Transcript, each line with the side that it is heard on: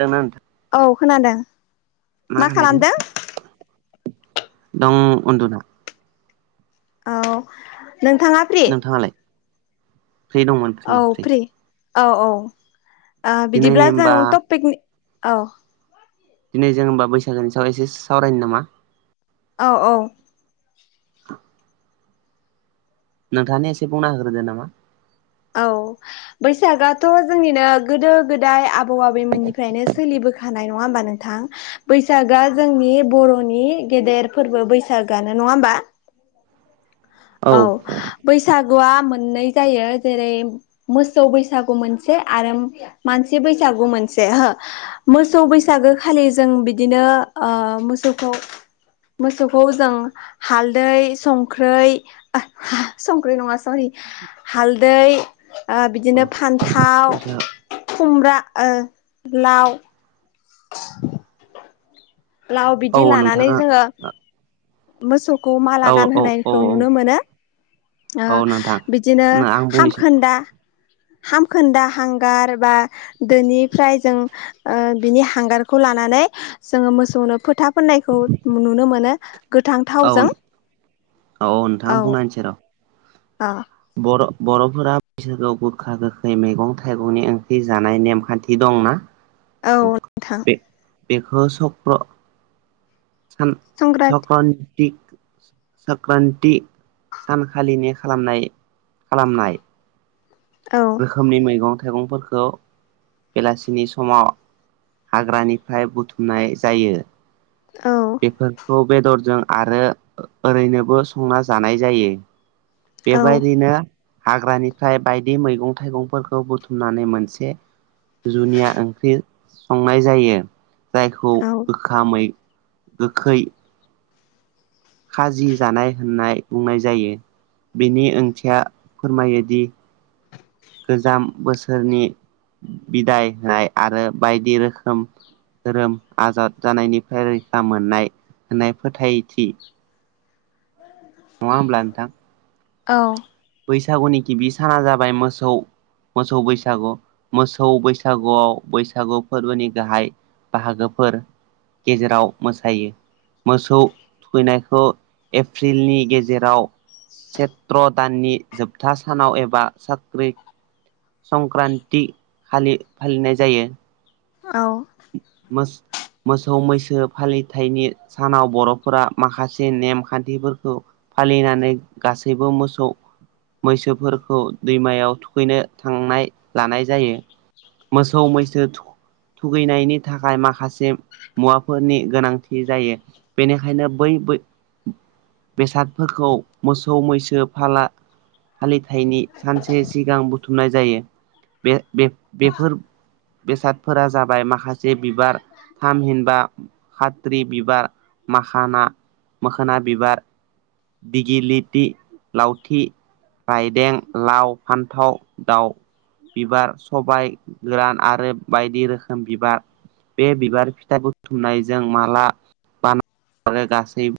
right: दोंना नोंथां
left: औ खोनादों
right: मा खालायदों। दं उन्दुना।
left: औ नोंथाङा। फ्रि
right: नोंथाङालाय?
left: औ फ्रि औ औ
right: दिनै
left: बिदिब्ला
right: होमबा
left: जों टपिकनि औ।
right: दिनै जों होमबा बैसागोनि सायाव एसे सावरायनो नामा?
left: अ अ औ।
right: नोंथाङानो एसे बुंना होग्रोदो नामा
left: औ बैसागआथ' जोंनिनो गोदो गोदाय आबौ आबैमोननिफ्रायनो सोलिबोखायो हानाय नङा होमबा नोंथां बैसागआ जोंनि बर'नि गेदेर फोरबो बैसागोआनो नङा होमबा औ बैसागुआ मोननै जायो जेरै मोसौ बैसागु मोनसे आरो मानसि बैसागु मोनसे। मोसौ बैसागो खालि जों बिदिनो अ मोसौखौ मोसौखौ जों हालदै संख्रै संख्रि नङा सरि हालदै। बिदिनो फान्थाव
right: बैसाग
left: खुमब्रा ओ लाव। बाव
right: औ
left: बिदि लानानै
right: नोंथाङा
left: जोङो मोसौखौ माला
right: औ औ औ
left: गानहोनायखौ नुनो मोनो
right: औ नोंथां
left: बिदिनो
right: आं बुंनोसै
left: हामखोन्दा हामखोन्दा हांगार बा दोनिफ्राय जों बिनि हांगारखौ लानानै जोङो मोसौनो फोथाब फाननायखौ नुनो मोनो गोथां
right: औ
left: थावजों
right: नोंथां
left: औ
right: बुंना होनोसै र'
left: अ
right: बर' बर'फोरा बैसागआव गोखा गोखै मैगं थाइगंनि ओंख्रि जानाय नेमखान्थि दंना
left: औ नोंथां
right: बे बेखौ सक्र सान [unintelligible]
left: संक्रान्ति
right: सक्रान्ति सानखालिनि खालामनाय खालामनाय
left: औ
right: रोखोमनि मैगं थाइगंफोरखौ बेलासिनि समाव हाग्रानिफ्राय बुथुमनाय जायो
left: औ
right: बेफोरखौ बेदरजों आरो ओरैनोबो संना जानाय जायो
left: औ
right: बेबायदिनो हाग्रानिफ्राय बायदि मैगं थाइगंफोरखौ बुथुमनानै मोनसे जुनिया ओंख्रि संनाय जायो जायखौ
left: औ
right: गोखामै गोखै खाजि जानाय होननाय बुंनाय जायो बेनि ओंथिया फोरमायोदि गोजाम बोसोरनि बिदाय होनाय आरो बायदि रोखोम धोरोम आजाद जानायनिफ्राय रैखा मोननाय होननाय फोथायथि नङा होमब्ला नोंथां
left: औ
right: बैसागुनि गिबि साना जाबाय मोसौ मोसौ बैसागु मोसौ बैसागुआव बैसागु फोरबोनि गाहाय बाहागोफोर गेजेराव मोसायो मोसौ थुखैनायखौ एप्रिलनि गेजेराव सेत्र दाननि जोबथा सानाव एबा साख्रि संक्रान्ति खालि फालिनाय जायो
left: औ
right: मोसौ मैसो फालिथायनि सानाव बर'फोरा माखासे नेमखान्थिफोरखौ फालिनानै गासैबो मोसौ मैसोफोरखौ दैमायाव थुखैनो थांनाय लानाय जायो मोसौ मैसो थुगैनायनि थाखाय माखासे मुवाफोरनि गोनांथि जायो बेनिखायनो बै ब बेसादफोरखौ मोसौ मैसो फाला फालिथायनि सानसे सिगां बुथुमनाय जायो बे-बेफोर बेसादफोरा जाबाय माखासे बिबार थाम हिनबा खााथ्रि बिबार माखाना मोखोना बिबार दिजिलिटि लावथि रायदें, लाव, फान्थाव, दाउ, बिबार सबाय, गोरान आरो बायदि रोखोम बिबार बे बिबार फिथाइ बुथुमनायजों माला बान आरो गासै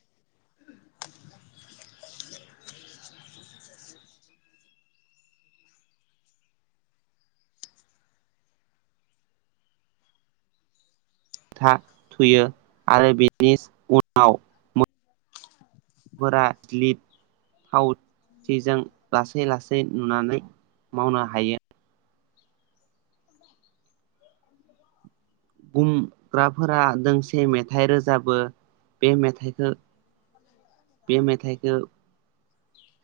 right: था थुयो आरो बेनि उनाव फोरा [unintelligible] लासै लासै नुनानै मावनो हायो बुंग्राफोरा दोंसे मेथाइ रोजाबो बे मेथाइखो बे मेथाइखौ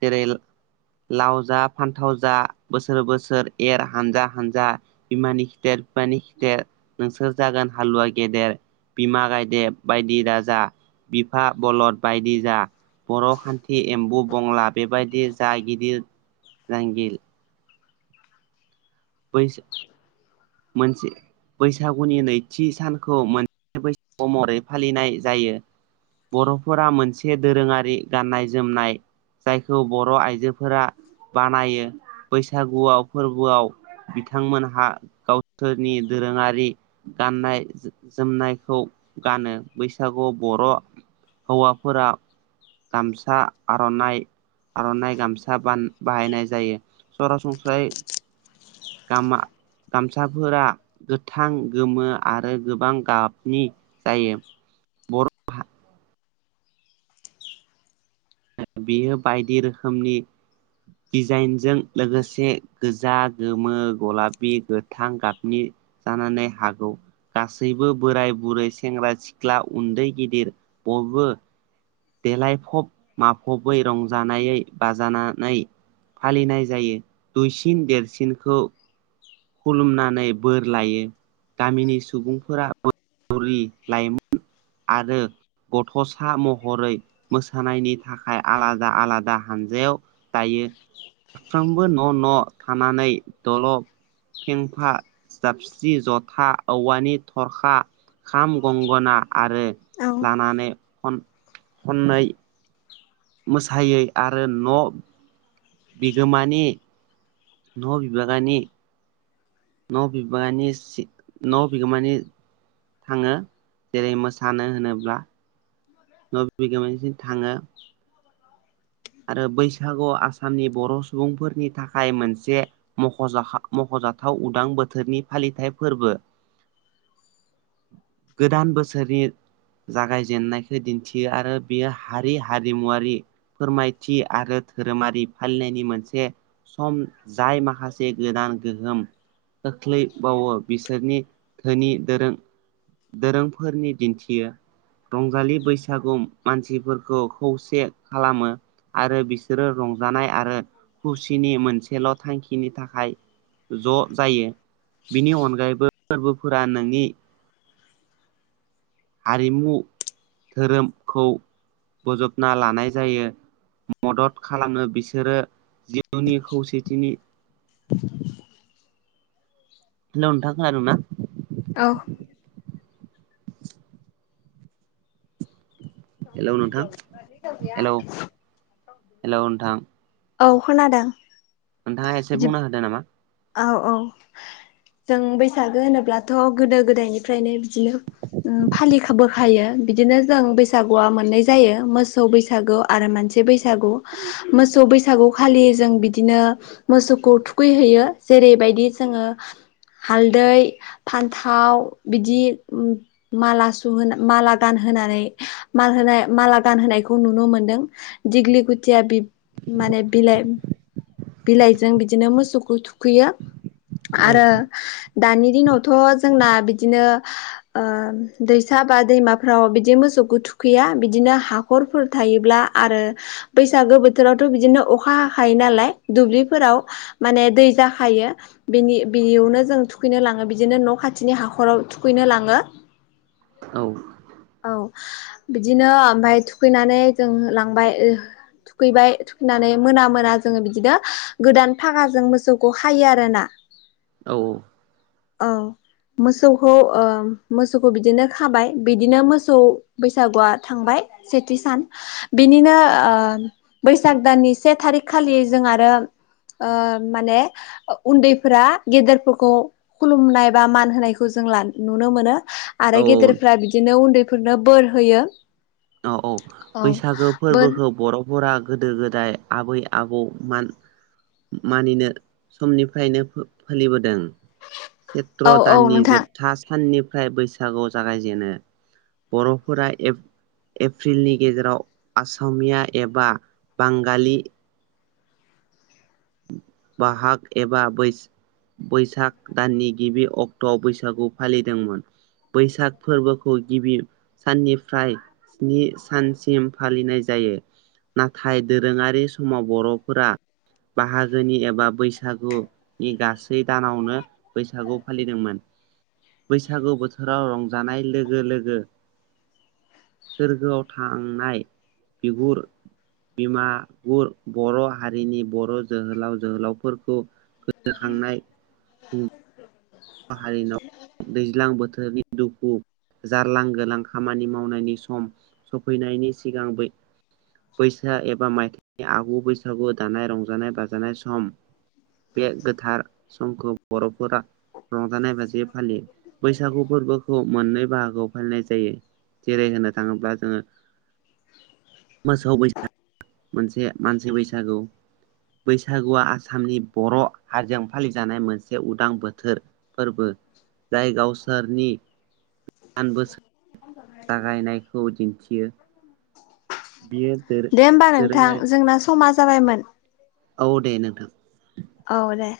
right: जेरेल लाव, जा फान्थाव, जा बोसोर बोसोर एर हानजा हानजा बिमानि खिथेर बिफानि खिथेर नोंसोर जागोन हालुवा गेदेर बिमा गायदेब बायदि राजा बिफा बलद बायदि जा बर' खान्थि एम्बु, बंला बेबायदि जा गिदिर नांगिल बैसो मोनसे बैसागुनि नैथि सानखौ मोनसे बैसागु, महरै फालिनाय जायो। बर'फोरा मोनसे दोरोङारि गाननाय जोमनाय। जायखौ बर' आइजोफोरा बानायो बैसागुआव फोरबोआव बिथांमोनहा गावसोरनि दोरोङारि गाननाय जोजोमनायखौ गानो बैसागु बर' हौवाफोरा गामसा आर'नाइ आर'नाइ गामसा बान बाहायनाय जायो। सरासनस्रायै गामा गामसाफोरा गोथां गोमो आरो गोबां गाबनि जायो। बियो बायदि रोखोमनि दिजाइनजों लोगोसे गोजा गोमो गलाफि गोथां गाबनि जानानै हागौ। गासैबो बोराय बुरै सेंग्रा सिख्ला उन्दै गिदिर बयबो देलायफब माफबै रंजानायै बाजानानै फालिनाय जायो दुइसिन देरसिनखौ खुलुमनानै बोर लायो। गामिनि सुबुंफोरा बुरि, लाइमोन आरो गथ'सा महरै मोसानायनि थाखाय आलादा आलादा हानजायाव दायो साफ्रोमबो न' न' थानानै दल फेंफा जाबस्रि ज'था औवानि थरखा खाम गंगना आरो
left: औ
right: लानानै खन खननै मोसायै आरो न' बिगोमानि न' बिभागानि न' बिबानि सिग न' बिगोमानि थाङो जेरै मोसानो होनोब्ला न' बिगोमानिसिम थाङो आरो बैसागु आसामनि बर' सुबुंफोरनि थाखाय मोनसे मख'जाखा मख'जाथाव उदां बोथोरनि फालिथाय फोरबो। गोदान बोसोरनि जागायजेननायखौ दिन्थियो आरो बियो हारि हारिमुवारि। फोरमायथि आरो धोरोमारि फालिनायनि मोनसे सम जाय माखासे गोदान गोहोम खोख्लैबावो बिसोरनि धोनि दोरों दोरोंफोरनि दिन्थियो रंजालि बैसागु मानसिफोरखौ खौसे खालामो आरो बिसोरो रंजानाय आरो खुसिनि मोनसेल' थांखिनि थाखाय ज' जायो बिनि अनगायैबो फोरबोफोरा नोंनि हारिमु धोरोमखौ बोजबना लानाय जायो मदद खालामनो बिसोरो जिउनि खौसेथिनि हेल' नोंथां खोनादोंना
left: औ
right: हेलौ नोंथां हेलौ हेल' नोंथां
left: औ खोनादों
right: नोंथाङा एसे
left: बिदि
right: बुंनो होदो नामा
left: औ औ जों बैसागो होनोब्लाथ' गोदो गोदायनिफ्रायनो बिदिनो फालिखबोखायो बिदिनो जों बैसाग सागुआ मोननै जायो मोसौ बैसागु आरो मानसि बैसागु मोसौ बैसागु खालि जों बिदिनो मोसौखौ थुखैहैयो जेरैबायदि जोङो हालदै फान्थाव बिदि माला सुहोना माला गानहोनानै माल होनाय माला गानहोनायखौ नुनो मोनदों दिग्लि गुथिया बिब माने बिलाइ बिलाइजों बिदिनो मोसौखौ थुखैयो
right: औ
left: आरो दानि दिनावथ' जोंना बिदिनो ओ दैसा बा दैमाफ्राव बिदि मोसौखौ थुखैया बिदिनो हा हाखरफोर थायोब्ला आरो बैसागो बोथोरावथ' बिदिनो अखा हाखायो नालाय दुब्लिफोराव माने दै जाखायो बिनि बियावनो जों थुखैनो लाङो बिदिनो न' खाथिनि हाखराव थुखैनो लाङो
right: औ
left: औ बिदिनो ओमफ्राय थुखैनानै जों लांबाय थुखैबाय थुखैनानै मोना मोना जोङो बिदिनो गोदान फागाजों मोसौखौ खायो आरो ना
right: औ औ
left: औ मोसौखौ ओ मोसौखौ बिदिनो खाबाय बिदिनो मोसौ बैसागुआ थांबाय सेथि सान बिनिनो ओ बैसाग दाननि से थारिख खालि जों आरो ओ माने उन्दैफोरा गेदेरफोरखौ खुलुमनाय बा मान होनायखौ जों ला नुनो मोनो आरो
right: औ
left: गेदेरफ्रा बिदिनो उन्दैफोरनो बोर होयो
right: औ औ
left: औ
right: बैसागो
left: बोर
right: फोरबोखौ बर'फोरा गोदो गोदाय आबै आबौ मान मानिनो समनिफ्रायनो फो-फालिबोदों सेत्र'
left: औ औ
right: दाननि
left: नोंथां
right: जोबथा साननिफ फ्राय बैसागु जागायजेनो बर'फोरा एप एप्रिलनि गेजेराव आसामिया एबा बांगालि बाहाग एबा बैस बैसाग दाननि गिबि अक्ट'आव बैसागु फालिदोंमोन बैसाग फोरबोखौ गिबि साननिफ्राय स्नि सानसिम फालिनाय जायो। नाथाय दोरोङारि समाव बर'फोरा बाहागोनि एबा बैसागु नि गासै दानावनो बैसागु फालिदोंमोन। बैसागु बोथोराव रंजानाय लोगो लोगो सोरगोआव थांनाय बिगुर बिमा गुर बर' हारिनि बर' जोहोलाव जोहोलावफोरखौ गोसोखांनाय हारिनाव दैज्लां बोथोरनि दुखु जारलां गोलां खामानि मावनायनि सम सफैनायनि सिगां बै बैसाग एबा मायथाइनि आगु बैसागु दानाय रंजानाय बाजानाय सम बे गोथार समखौ बर'फोरा रंजानाय बाजायै फालियो बैसागु फोरबोखौ मोननै बाहागोआव फालिनाय जायो। जेरै होनो थाङोब्ला जोङो मोसौ बैसाग मोनसे मानसि बैसागु बैसागुआ आसामनि बर' हारिजों फालिजानाय मोनसे उदां बोथोर। फोरबो जाय गावसोरनि दान बोसोर जागायनायखौ दिन्थियो। बियो
left: दे होमबा नोंथां
right: दोरोङारि
left: जोंना समा जाबायमोन।
right: औ दे नोंथां
left: औ दे।